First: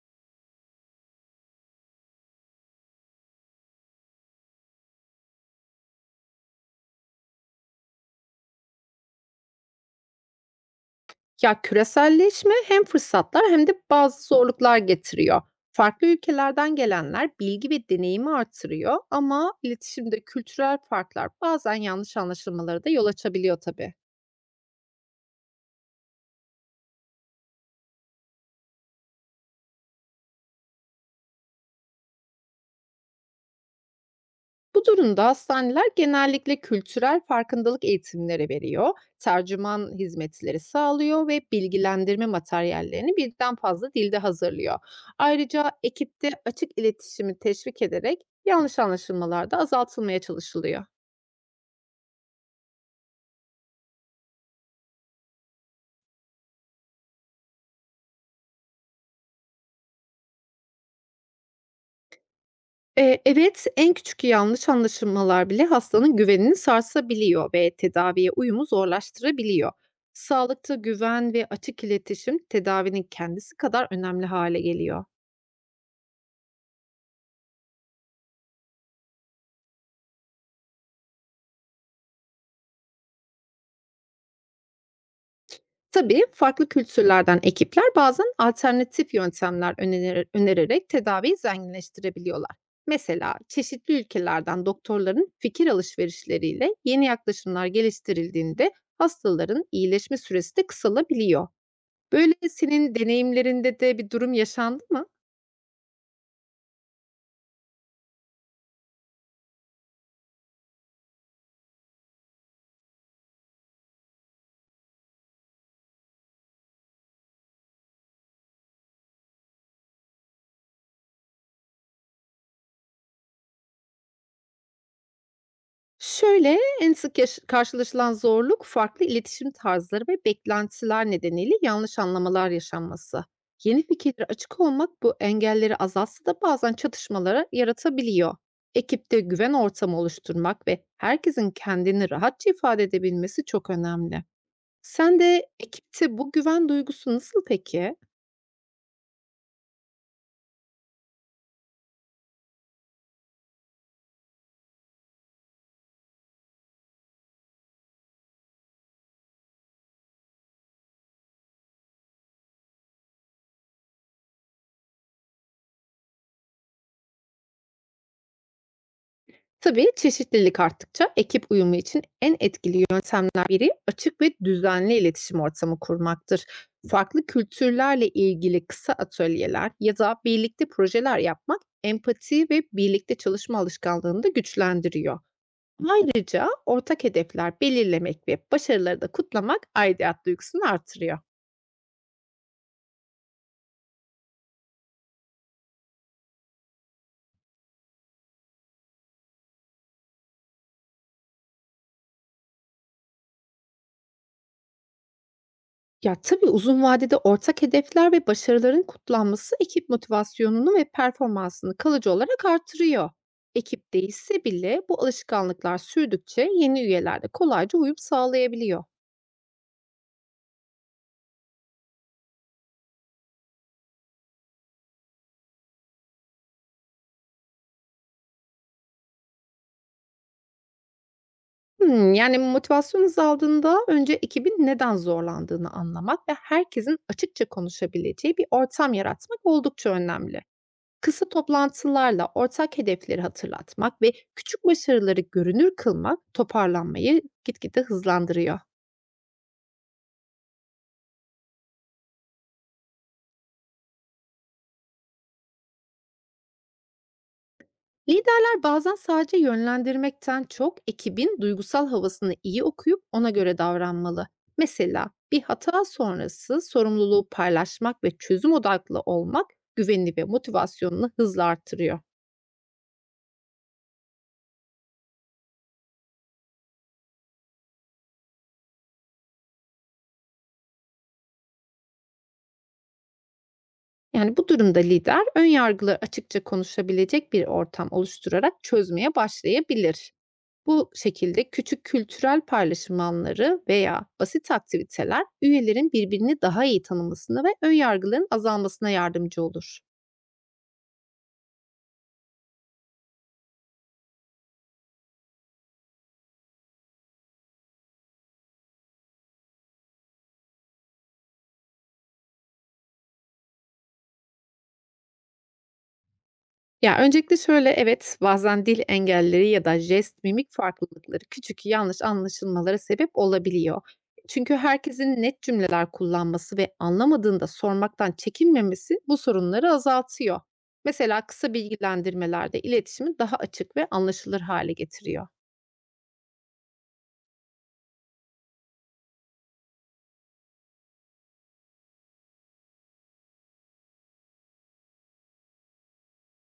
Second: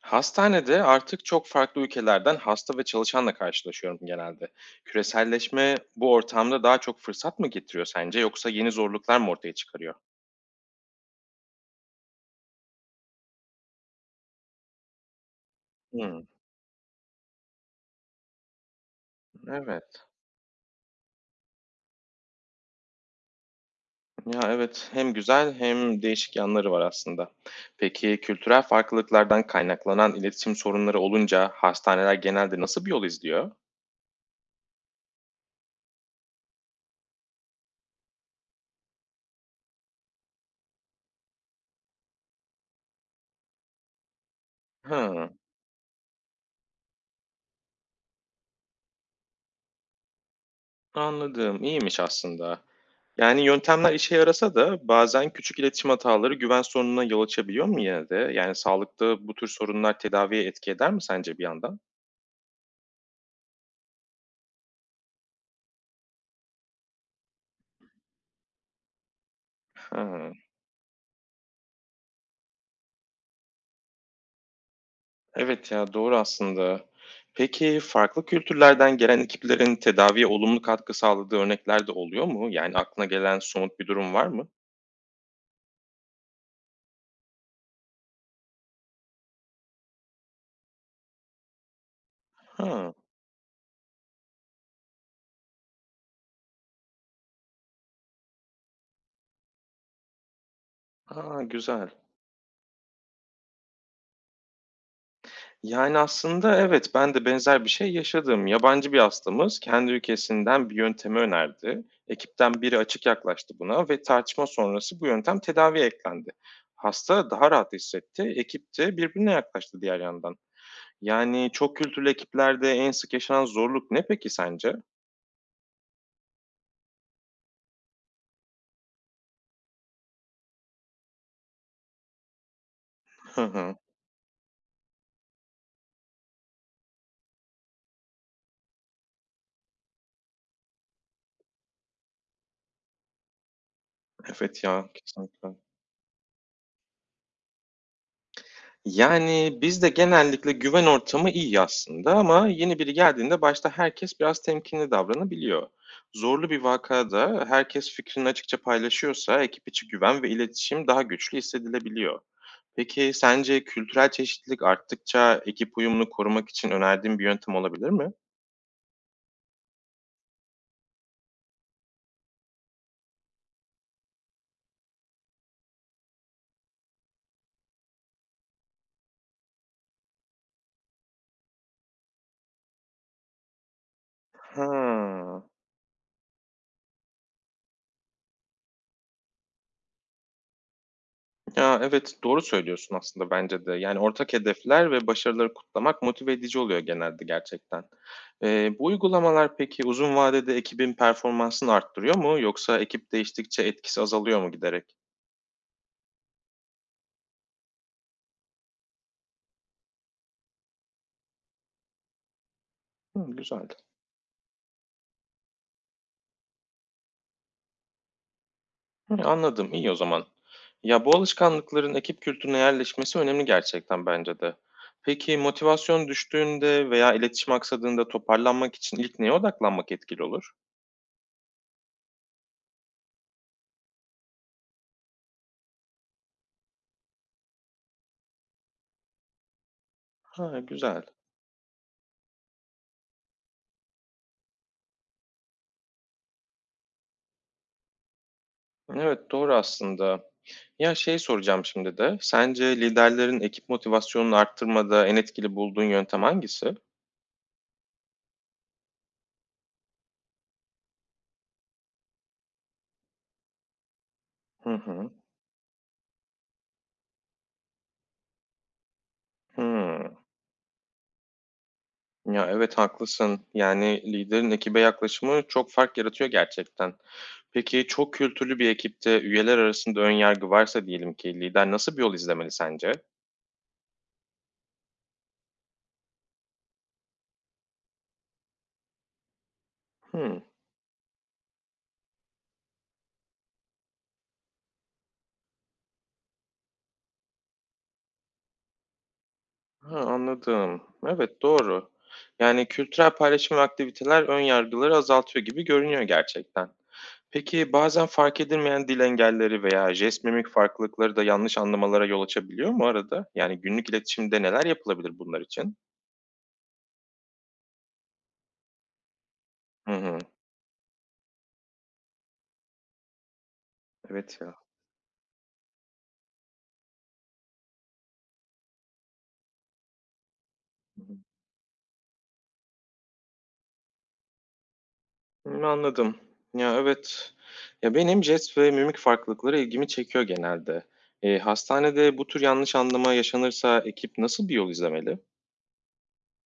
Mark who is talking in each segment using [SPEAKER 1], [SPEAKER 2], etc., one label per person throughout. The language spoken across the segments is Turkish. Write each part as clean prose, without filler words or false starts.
[SPEAKER 1] Hastanede artık çok farklı ülkelerden hasta ve çalışanla karşılaşıyorum genelde. Küreselleşme bu ortamda daha çok fırsat mı getiriyor sence yoksa yeni zorluklar mı ortaya çıkarıyor?
[SPEAKER 2] Ya, küreselleşme hem fırsatlar hem de bazı zorluklar getiriyor. Farklı
[SPEAKER 1] Hmm,
[SPEAKER 2] ülkelerden gelenler bilgi ve deneyimi artırıyor ama
[SPEAKER 1] evet.
[SPEAKER 2] iletişimde kültürel farklar bazen yanlış anlaşılmalara da yol açabiliyor tabii.
[SPEAKER 1] Ya evet, hem güzel hem değişik yanları var aslında. Peki kültürel farklılıklardan kaynaklanan iletişim sorunları olunca hastaneler genelde nasıl bir yol izliyor?
[SPEAKER 2] Bu durumda hastaneler genellikle kültürel farkındalık eğitimleri veriyor, tercüman hizmetleri sağlıyor ve bilgilendirme materyallerini birden fazla dilde hazırlıyor.
[SPEAKER 1] Hı,
[SPEAKER 2] Ayrıca ekipte açık iletişimi teşvik ederek yanlış anlaşılmalar da azaltılmaya çalışılıyor.
[SPEAKER 1] anladım. İyiymiş aslında. Yani yöntemler işe yarasa da bazen küçük iletişim hataları güven sorununa yol açabiliyor mu yine de? Yani sağlıkta bu tür sorunlar tedaviye etki eder mi sence bir yandan?
[SPEAKER 2] Evet, en küçük yanlış anlaşılmalar bile hastanın güvenini sarsabiliyor ve tedaviye uyumu zorlaştırabiliyor.
[SPEAKER 1] Ha,
[SPEAKER 2] Sağlıkta güven ve açık iletişim tedavinin kendisi kadar önemli hale geliyor.
[SPEAKER 1] evet ya, doğru aslında. Peki farklı kültürlerden gelen ekiplerin tedaviye olumlu katkı sağladığı örnekler de oluyor mu? Yani aklına gelen somut bir durum var mı?
[SPEAKER 2] Tabii farklı kültürlerden ekipler bazen alternatif yöntemler önererek tedaviyi zenginleştirebiliyorlar.
[SPEAKER 1] Ha,
[SPEAKER 2] Mesela çeşitli ülkelerden doktorların fikir alışverişleriyle yeni yaklaşımlar geliştirildiğinde hastaların iyileşme süresi de
[SPEAKER 1] ha,
[SPEAKER 2] kısalabiliyor.
[SPEAKER 1] güzel.
[SPEAKER 2] Böyle, senin deneyimlerinde de bir durum yaşandı mı?
[SPEAKER 1] Yani, aslında evet, ben de benzer bir şey yaşadım. Yabancı bir hastamız kendi ülkesinden bir yöntemi önerdi. Ekipten biri açık yaklaştı buna ve tartışma sonrası bu yöntem tedaviye eklendi. Hasta daha rahat hissetti, ekip de birbirine yaklaştı diğer yandan. Yani, çok kültürlü ekiplerde en sık yaşanan zorluk ne peki sence?
[SPEAKER 2] Şöyle, en sık karşılaşılan zorluk farklı iletişim tarzları ve beklentiler nedeniyle yanlış anlamalar yaşanması.
[SPEAKER 1] Hı hı.
[SPEAKER 2] Yeni fikirlere açık olmak bu engelleri azaltsa da bazen çatışmalara yaratabiliyor. Ekipte güven ortamı oluşturmak ve herkesin kendini rahatça ifade edebilmesi çok önemli.
[SPEAKER 1] Evet ya,
[SPEAKER 2] Sen de
[SPEAKER 1] kesinlikle.
[SPEAKER 2] ekipte bu güven duygusu nasıl peki?
[SPEAKER 1] Yani, bizde genellikle güven ortamı iyi aslında, ama yeni biri geldiğinde başta herkes biraz temkinli davranabiliyor. Zorlu bir vakada herkes fikrini açıkça paylaşıyorsa ekip içi güven ve iletişim daha güçlü hissedilebiliyor. Peki sence kültürel çeşitlilik arttıkça ekip uyumunu korumak için önerdiğin bir yöntem olabilir mi?
[SPEAKER 2] Tabii çeşitlilik arttıkça ekip uyumu için en etkili yöntemler biri açık ve düzenli iletişim ortamı kurmaktır. Farklı kültürlerle ilgili kısa atölyeler ya da birlikte projeler yapmak empati ve birlikte çalışma alışkanlığını da güçlendiriyor.
[SPEAKER 1] Ha.
[SPEAKER 2] Ayrıca ortak hedefler belirlemek ve başarıları da kutlamak aidiyet duygusunu artırıyor.
[SPEAKER 1] Ya, evet, doğru söylüyorsun aslında bence de. Yani, ortak hedefler ve başarıları kutlamak motive edici oluyor genelde gerçekten. Bu uygulamalar peki uzun vadede ekibin performansını arttırıyor mu, yoksa ekip değiştikçe etkisi azalıyor mu giderek?
[SPEAKER 2] Ya, tabii uzun vadede ortak hedefler ve başarıların kutlanması ekip motivasyonunu ve performansını kalıcı olarak artırıyor.
[SPEAKER 1] Hımm, güzel.
[SPEAKER 2] Ekip değişse bile bu alışkanlıklar sürdükçe yeni üyeler de kolayca uyum sağlayabiliyor.
[SPEAKER 1] Hı, anladım, iyi o zaman. Ya, bu alışkanlıkların ekip kültürüne yerleşmesi önemli gerçekten bence de. Peki motivasyon düştüğünde veya iletişim aksadığında toparlanmak için ilk neye odaklanmak etkili olur?
[SPEAKER 2] Yani motivasyon azaldığında önce ekibin neden zorlandığını anlamak ve herkesin açıkça konuşabileceği bir ortam yaratmak oldukça önemli.
[SPEAKER 1] Ha, güzel.
[SPEAKER 2] Kısa toplantılarla ortak hedefleri hatırlatmak ve küçük başarıları görünür kılmak toparlanmayı gitgide hızlandırıyor.
[SPEAKER 1] Evet, doğru aslında. Ya, şey soracağım şimdi de, sence liderlerin ekip motivasyonunu arttırmada en etkili bulduğun yöntem hangisi?
[SPEAKER 2] Liderler bazen sadece yönlendirmekten çok ekibin duygusal havasını iyi okuyup ona göre davranmalı.
[SPEAKER 1] Hı
[SPEAKER 2] Mesela
[SPEAKER 1] hı.
[SPEAKER 2] bir hata sonrası sorumluluğu paylaşmak ve çözüm odaklı olmak güvenini
[SPEAKER 1] Hımm.
[SPEAKER 2] ve motivasyonunu hızla artırıyor.
[SPEAKER 1] Ya, evet, haklısın. Yani, liderin ekibe yaklaşımı çok fark yaratıyor gerçekten. Peki, çok kültürlü bir ekipte üyeler arasında ön yargı varsa diyelim ki, lider nasıl bir yol izlemeli sence?
[SPEAKER 2] Yani bu durumda lider ön yargıları açıkça konuşabilecek bir ortam oluşturarak çözmeye başlayabilir.
[SPEAKER 1] Hımm.
[SPEAKER 2] Bu şekilde küçük kültürel paylaşım anları veya basit aktiviteler üyelerin birbirini daha iyi tanımasına ve ön yargıların azalmasına yardımcı olur.
[SPEAKER 1] Ha, anladım. Evet, doğru. Yani, kültürel paylaşım ve aktiviteler ön yargıları azaltıyor gibi görünüyor gerçekten. Peki bazen fark edilmeyen dil engelleri veya jest mimik farklılıkları da yanlış anlamalara yol açabiliyor mu arada? Yani günlük iletişimde neler yapılabilir bunlar için?
[SPEAKER 2] Ya, öncelikle şöyle, evet, bazen dil engelleri ya da
[SPEAKER 1] Hı hı.
[SPEAKER 2] jest, mimik farklılıkları küçük yanlış anlaşılmalara sebep olabiliyor.
[SPEAKER 1] Evet ya.
[SPEAKER 2] Çünkü
[SPEAKER 1] Hı
[SPEAKER 2] herkesin net cümleler kullanması ve anlamadığında sormaktan çekinmemesi bu sorunları azaltıyor.
[SPEAKER 1] hı.
[SPEAKER 2] Mesela kısa bilgilendirmelerde iletişimi daha açık ve anlaşılır hale getiriyor.
[SPEAKER 1] Hı, anladım. Ya, evet. Ya, benim jest ve mimik farklılıkları ilgimi çekiyor genelde. E, hastanede bu tür yanlış anlama yaşanırsa ekip nasıl bir yol izlemeli?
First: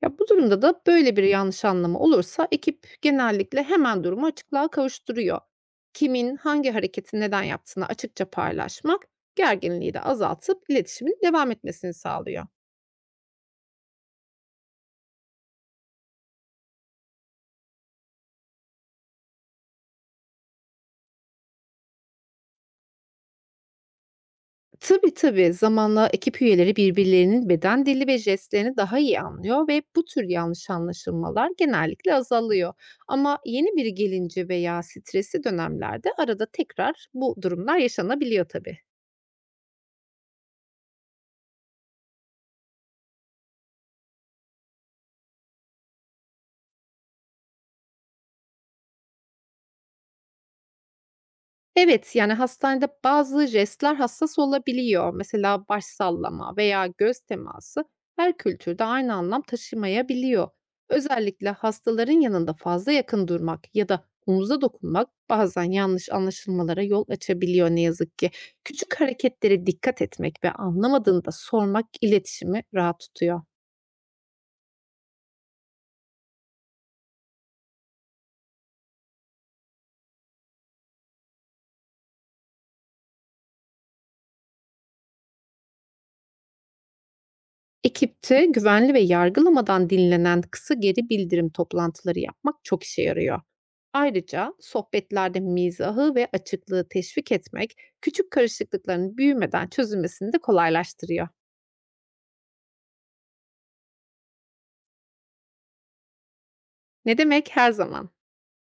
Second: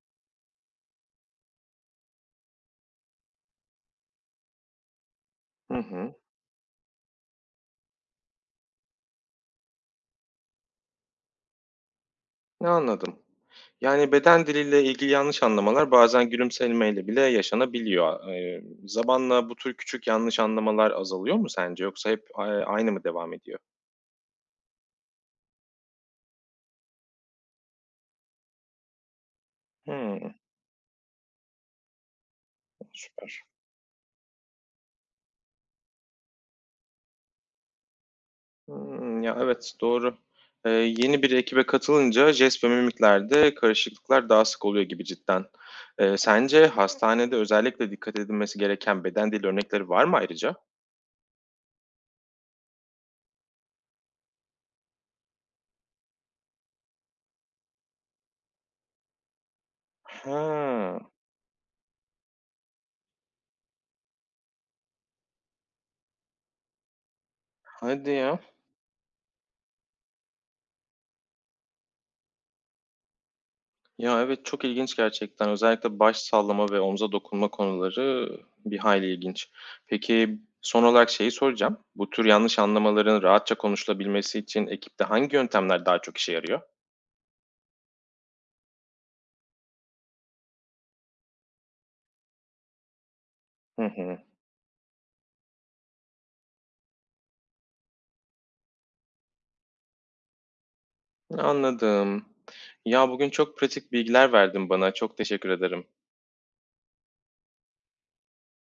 [SPEAKER 2] Ya, bu durumda da böyle bir yanlış anlama olursa ekip genellikle hemen durumu açıklığa kavuşturuyor.
[SPEAKER 1] Hı hı.
[SPEAKER 2] Kimin hangi hareketi neden yaptığını açıkça paylaşmak gerginliği de azaltıp iletişimin devam etmesini sağlıyor.
[SPEAKER 1] Anladım. Yani, beden diliyle ilgili yanlış anlamalar bazen gülümsemeyle bile yaşanabiliyor. Zamanla bu tür küçük yanlış anlamalar azalıyor mu sence, yoksa hep aynı mı devam ediyor?
[SPEAKER 2] Tabii tabii. Zamanla ekip üyeleri birbirlerinin beden dili ve jestlerini daha iyi anlıyor ve bu tür
[SPEAKER 1] Hımm,
[SPEAKER 2] yanlış anlaşılmalar genellikle azalıyor. Ama
[SPEAKER 1] süper.
[SPEAKER 2] yeni biri gelince veya stresli dönemlerde arada tekrar bu durumlar yaşanabiliyor tabii.
[SPEAKER 1] Hımm, ya, evet, doğru. Yeni bir ekibe katılınca jest ve mimiklerde karışıklıklar daha sık oluyor gibi cidden. Sence hastanede özellikle dikkat edilmesi gereken beden dili örnekleri var mı ayrıca?
[SPEAKER 2] Evet, yani hastanede bazı jestler hassas olabiliyor. Mesela baş sallama veya göz teması her kültürde aynı anlam
[SPEAKER 1] He,
[SPEAKER 2] taşımayabiliyor. Özellikle hastaların yanında fazla yakın durmak ya da omuza dokunmak bazen yanlış anlaşılmalara yol açabiliyor ne
[SPEAKER 1] hadi
[SPEAKER 2] yazık ki.
[SPEAKER 1] ya.
[SPEAKER 2] Küçük hareketlere dikkat etmek ve anlamadığında sormak iletişimi rahat tutuyor.
[SPEAKER 1] Ya, evet, çok ilginç gerçekten. Özellikle baş sallama ve omza dokunma konuları bir hayli ilginç. Peki, son olarak şeyi soracağım. Bu tür yanlış anlamaların rahatça konuşulabilmesi için ekipte hangi yöntemler daha çok işe yarıyor?
[SPEAKER 2] Ekipte güvenli ve yargılamadan dinlenen kısa geri bildirim toplantıları yapmak çok işe yarıyor.
[SPEAKER 1] Hı hı.
[SPEAKER 2] Ayrıca sohbetlerde mizahı ve açıklığı teşvik etmek küçük karışıklıkların büyümeden çözülmesini de kolaylaştırıyor.
[SPEAKER 1] Anladım. Ya, bugün çok pratik bilgiler verdin bana. Çok teşekkür ederim.
[SPEAKER 2] Ne demek her zaman.